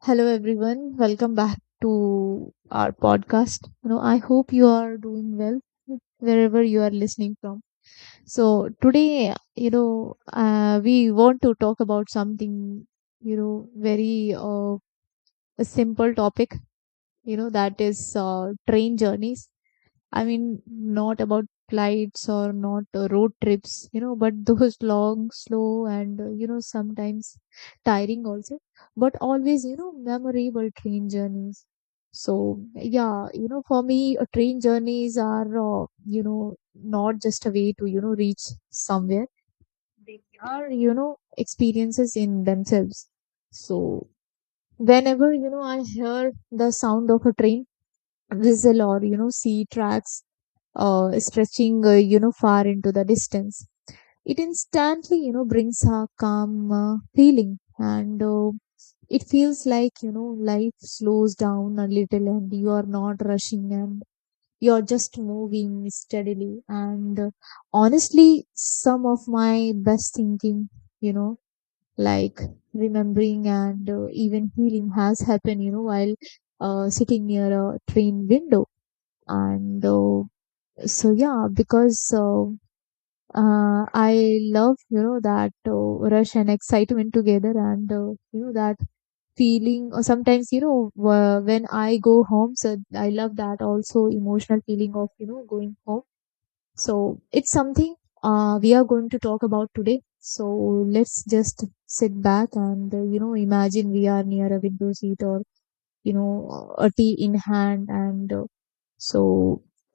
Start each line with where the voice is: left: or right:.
left: Hello, everyone. Welcome back to our podcast. I hope you are doing well wherever you are listening from. So today, we want to talk about something, very, a simple topic. That is train journeys. I mean, not about flights or not road trips, but those long, slow, and sometimes tiring also, but always, memorable train journeys. So, yeah, for me, train journeys are, not just a way to, reach somewhere, they are, experiences in themselves. So, whenever, I hear the sound of a train whistle or, see tracks stretching, far into the distance. It instantly, brings a calm feeling, and it feels like life slows down a little, and you are not rushing, and you're just moving steadily. And honestly, some of my best thinking, you know, like remembering and even healing has happened, while sitting near a train window. And so, yeah, because I love that rush and excitement together, and that feeling. Or sometimes when I go home, so I love that also emotional feeling of going home. So it's something we are going to talk about today. So let's just sit back and imagine we are near a window seat or a tea in hand, and so,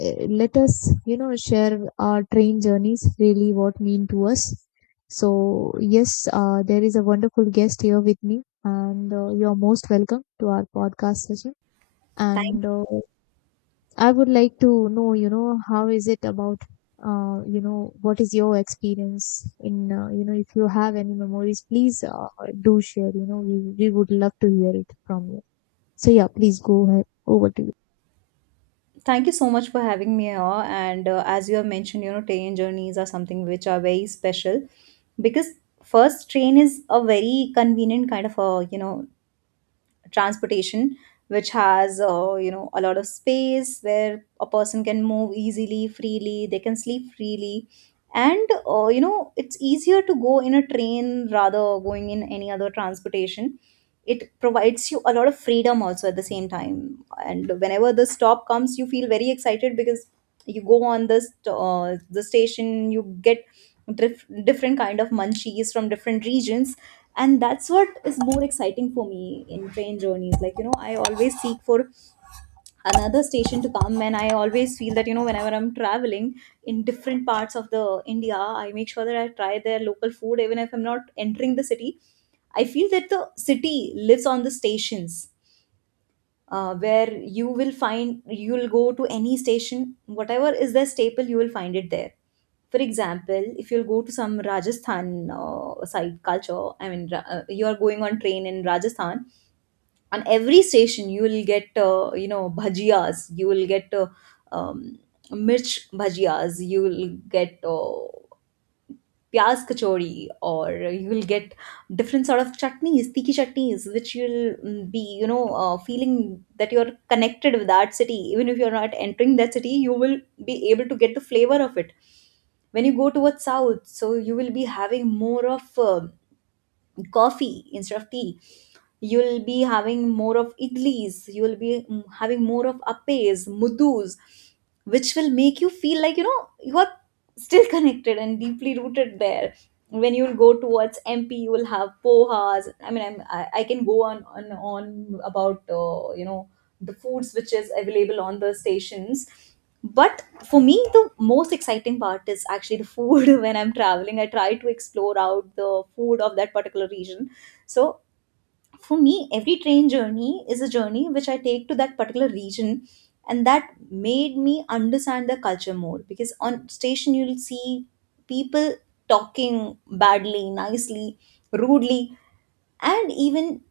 left: let us, share our train journeys, really what mean to us. So yes, there is a wonderful guest here with me, and you're most welcome to our podcast session. And I would like to know, how is it about, what is your experience in, if you have any memories, please do share. We would love to hear it from you. So yeah, please go ahead. Over to you.
right: Thank you so much for having me here. And as you have mentioned, you know, train journeys are something which are very special because first, train is a very convenient kind of a, you know, transportation which has, you know, a lot of space where a person can move easily, freely, they can sleep freely. And You know, it's easier to go in a train rather going in any other transportation. It provides you a lot of freedom also at the same time, and whenever the stop comes you feel very excited because you go on this the station, you get different kind of munchies from different regions, and that's what is more exciting for me in train journeys. Like, you know, I always seek for another station to come, and I always feel that, you know, whenever I'm traveling in different parts of the india, I make sure that I try their local food even if I'm not entering the city. I feel that the city lives on the stations, where you will find, you will go to any station, whatever is their staple you will find it there. For example, if you'll go to some rajasthan side culture, I mean, you are going on train in rajasthan, on every station you will get, you know, bhajias, you will get um, mirch bhajias, you will get pyaz kachori, or you'll get different sort of chutneys, tikki chutneys, which you'll be, you know, feeling that you're connected with that city. Even if you're not entering that city you will be able to get the flavor of it. When you go towards south, so you will be having more of coffee instead of tea. You'll be having more of idlis, you'll be having more of appes, mudus, which will make you feel like, you know, you are still connected and deeply rooted there. When you'll go towards mp you will have pohas. I mean, I can go on about, you know, the foods which is available on the stations. But for me the most exciting part is actually the food. When I'm traveling I try to explore out the food of that particular region. So for me every train journey is a journey which I take to that particular region, and that made me understand the culture more, because on station you'll see people talking badly, nicely, rudely, and even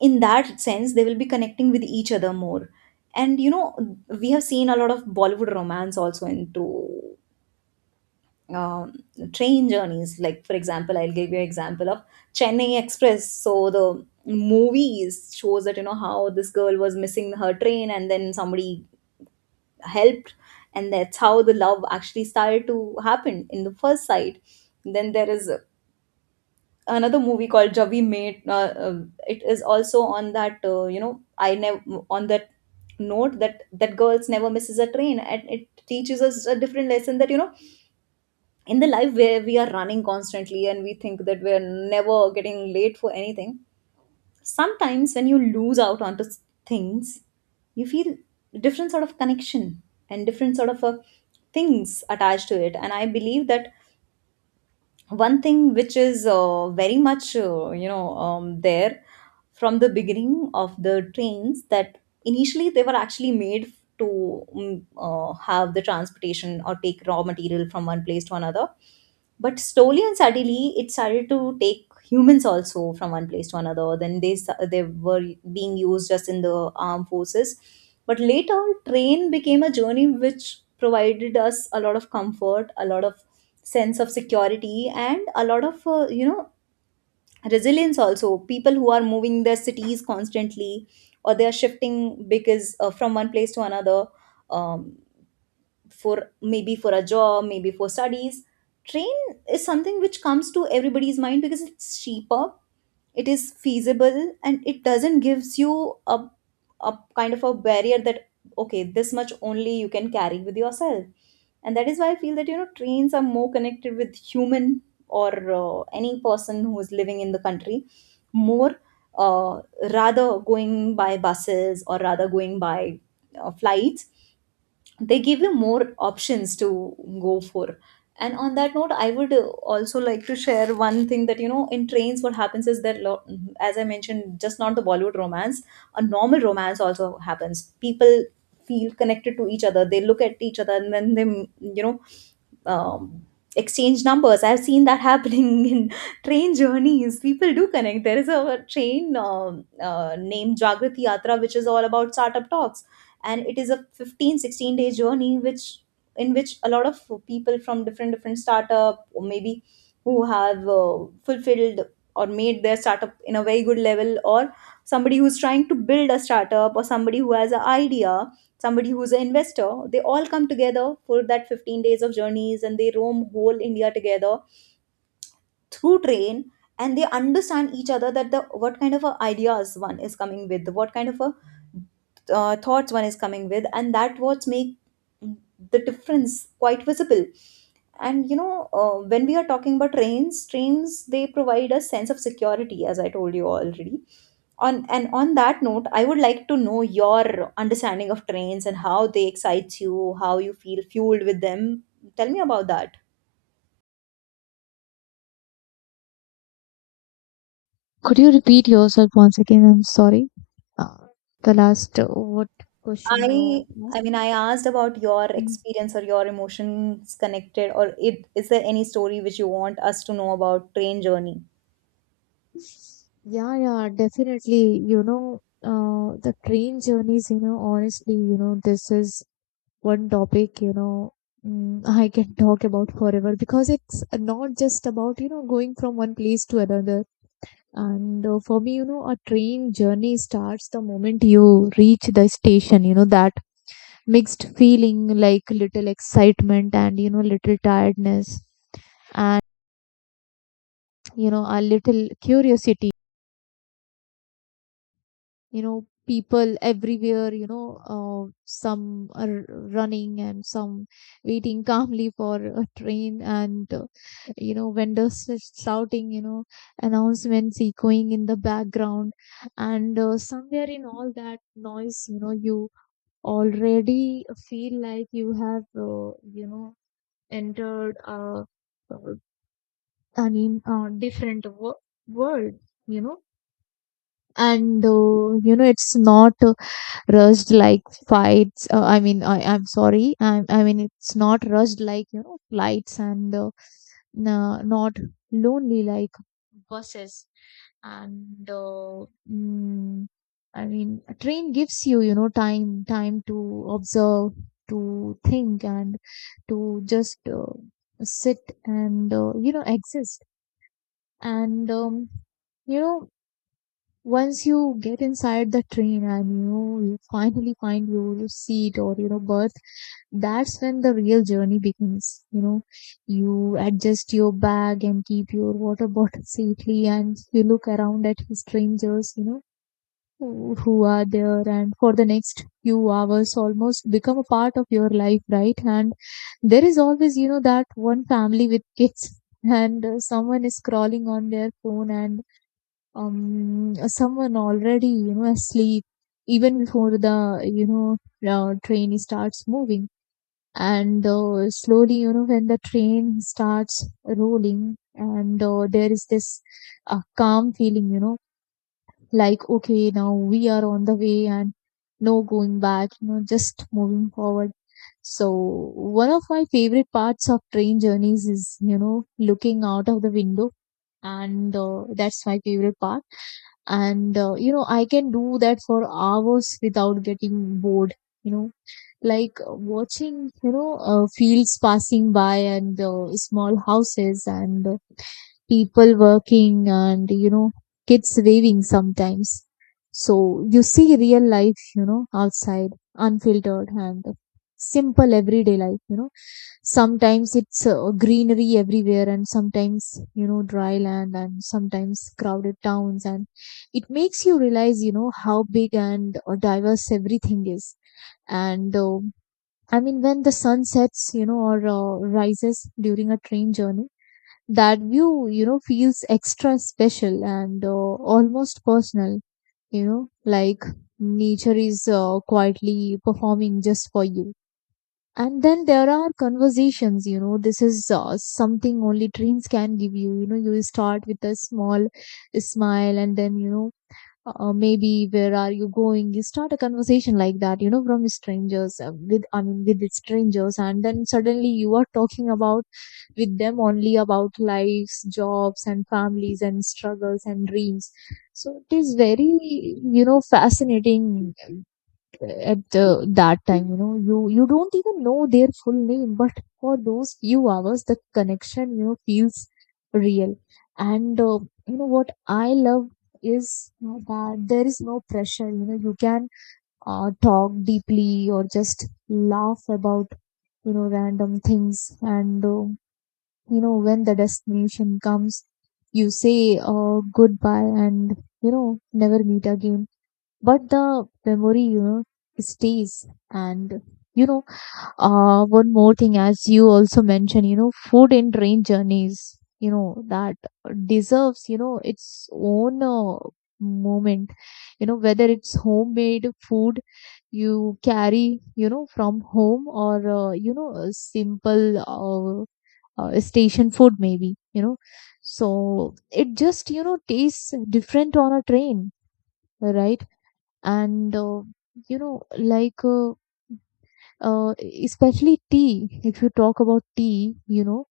right: in that sense they will be connecting with each other more. And, you know, we have seen a lot of bollywood romance also into, um, train journeys. Like, for example, I'll give you an example of Chennai Express. So the movies shows that, you know, how this girl was missing her train, and then somebody helped, and that's how the love actually started to happen in the first sight. Then there is another movie called Javi Mate. It is also on that, you know, I never on that note, that girls never misses a train, and it teaches us a different lesson that, you know, in the life where we are running constantly and we think that we're never getting late for anything, sometimes when you lose out onto things, you feel different sort of connection and different sort of, things attached to it. And I believe that one thing which is, very much, you know, there from the beginning of the trains, that initially they were actually made to have the transportation or take raw material from one place to another, but slowly and suddenly it started to take humans also from one place to another. Then they they were being used just in the armed forces, but later train became a journey which provided us a lot of comfort, a lot of sense of security, and a lot of, you know, resilience also. People who are moving their cities constantly, or they are shifting because, from one place to another, um, for maybe for a job, maybe for studies, train is something which comes to everybody's mind because it's cheaper, it is feasible, and it doesn't gives you a kind of a barrier that, okay, this much only you can carry with yourself. And that is why I feel that, you know, trains are more connected with human or, any person who is living in the country more, uh, rather going by buses, or rather going by, flights. They give you more options to go for. And on that note I would, also like to share one thing, that you know in trains what happens is that, as I mentioned, just not the bollywood romance, a normal romance also happens. People feel connected to each other, they look at each other, and then they, you know, um, exchange numbers. I've seen that happening in train journeys. People do connect. There is a train named Jagrati Yatra, which is all about startup talks. And it is a 15-16 day journey, which, in which a lot of people from different different startup, or maybe who have, fulfilled or made their startup in a very good level, or somebody who's trying to build a startup, or somebody who has an idea, somebody who's an investor, they all come together for that 15 days of journeys, and they roam whole india together through train. And they understand each other, that the what kind of a ideas one is coming with, what kind of a, thoughts one is coming with, and that what make the difference quite visible. And you know, when we are talking about trains, they provide a sense of security, as I told you already. On And on that note I would like to know your understanding of trains and how they excite you, how you feel fueled with them. Tell me about that.
left: Could you repeat yourself once again? I'm sorry. Uh, the last, what question
right: i
left: you
right: i
left: asked?
right: mean, I asked about your
left: Mm.
right: experience or your emotions connected, or it is there any story which you want us to know about train journey.
left: Yeah, yeah, definitely. The train journeys, honestly, this is one topic, I can talk about forever, because it's not just about, going from one place to another. And for me, a train journey starts the moment you reach the station, that mixed feeling like little excitement and little tiredness and a little curiosity. People everywhere, some are running and some waiting calmly for a train, and vendors is shouting, announcements echoing in the background. And somewhere in all that noise, you already feel like you have, you know entered a, uh, different world, you know. And it's not rushed like fights I mean I I'm sorry I mean it's not rushed like flights, and not lonely like buses, and mm, a train gives you, you know time to observe, to think, and to just sit and exist. And you know once you get inside the train and you finally find your seat or berth, that's when the real journey begins. You adjust your bag and keep your water bottle safely and you look around at strangers, who are there, and for the next few hours almost become a part of your life, right? And there is always, that one family with kids and someone is scrolling on their phone, and someone already, asleep even before the, you know train starts moving. And slowly, when the train starts rolling, and there is this calm feeling, like okay, now we are on the way and no going back, just moving forward. So one of my favorite parts of train journeys is looking out of the window. And that's my favorite part. And I can do that for hours without getting bored, you know like watching, fields passing by and small houses and people working and kids waving sometimes. So you see real life, outside, unfiltered and simple everyday life. Sometimes it's greenery everywhere, and sometimes dry land, and sometimes crowded towns, and it makes you realize how big and diverse everything is. And I mean, when the sun sets, or rises during a train journey, that view, feels extra special and almost personal, you know like nature is quietly performing just for you. And then there are conversations. This is something only trains can give you. You know You start with a small smile and then, maybe, where are you going? You start a conversation like that, from strangers, with, I mean, with strangers. And then suddenly you are talking about, with them only, about lives, jobs and families and struggles and dreams. So it is very, fascinating at that time. You don't even know their full name, but for those few hours the connection, feels real. And you know what I love is, that there is no pressure. You can talk deeply or just laugh about random things. And when the destination comes, you say goodbye, and never meet again, but the memory, stays. And you know one more thing, as you also mentioned, food and train journeys, that deserves, its own moment. Whether it's homemade food you carry, from home, or a simple, station food, maybe. So it just, tastes different on a train, right? And like, uh, especially tea, if you talk about tea,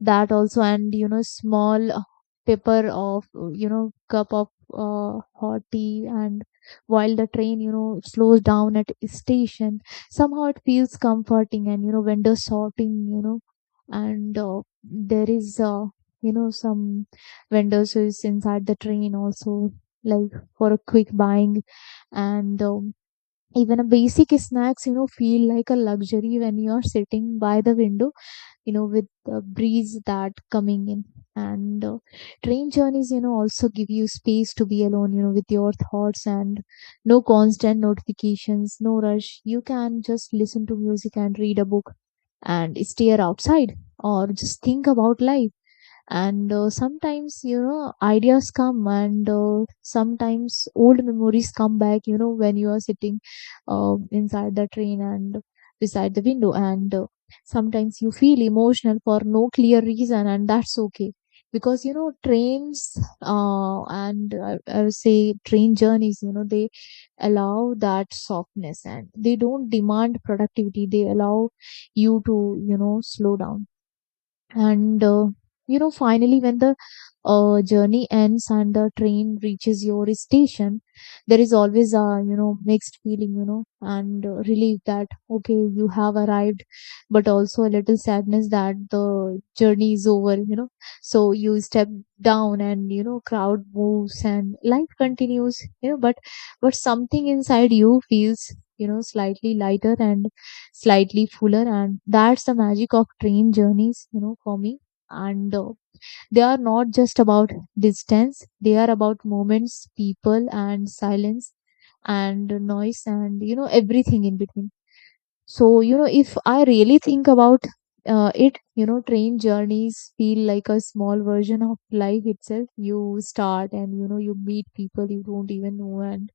left: that also. And small, paper of, cup of hot tea, and while the train, slows down at a station, somehow it feels comforting. And window shopping. And there is, some vendors who is inside the train also, like, for a quick buying. And even a basic snacks, feel like a luxury when you're sitting by the window, with the breeze that coming in. And train journeys, also give you space to be alone, with your thoughts, and no constant notifications, no rush. You can just listen to music and read a book and stare outside or just think about life. And sometimes, ideas come, and sometimes old memories come back, when you are sitting inside the train and beside the window. And sometimes you feel emotional for no clear reason, and that's okay. Because trains, and I would say train journeys, they allow that softness, and they don't demand productivity. They allow you to, slow down. And finally, when the journey ends and the train reaches your station, there is always a, mixed feeling, and relief that okay, you have arrived, but also a little sadness that the journey is over. So you step down, and crowd moves and life continues, but something inside you feels, slightly lighter and slightly fuller, and that's the magic of train journeys, for me. And they are not just about distance, they are about moments, people, and silence and noise, and everything in between. So, if I really think about it, train journeys feel like a small version of life itself. You start and, you meet people you don't even know. And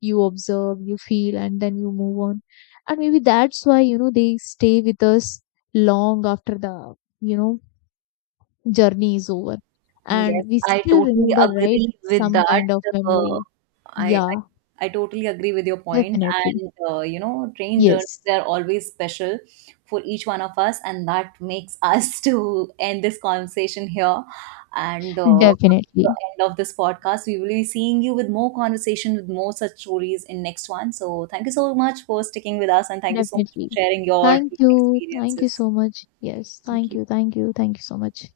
left: you observe, you feel, and then you move on. And maybe that's why, they stay with us long after the, you know, journey is over.
right: Yes,
left: And we
right: I
left: still
right: totally
left: remember, right?
right: agree with
left: Some
right: that.
left: kind of
right: Uh,
left: memory.
right: I, I
left: Yeah,
right: I totally agree with your point.
left: definitely.
right: And You know, train journeys
left: Yes,
right: they are always special for each one of us, and that makes us to end this conversation here. And Come to the
left: definitely.
right: end of this podcast, we will be seeing you with more conversation with more such stories in next one. So thank you so much for sticking with us, and thank you so much for
left: Definitely.
right: sharing your
left: Thank
right: train
left: you. Thank you
right: experiences.
left: so much. Yes,
right: Thank
left: thank
right: you.
left: you. Thank you. Thank you so much.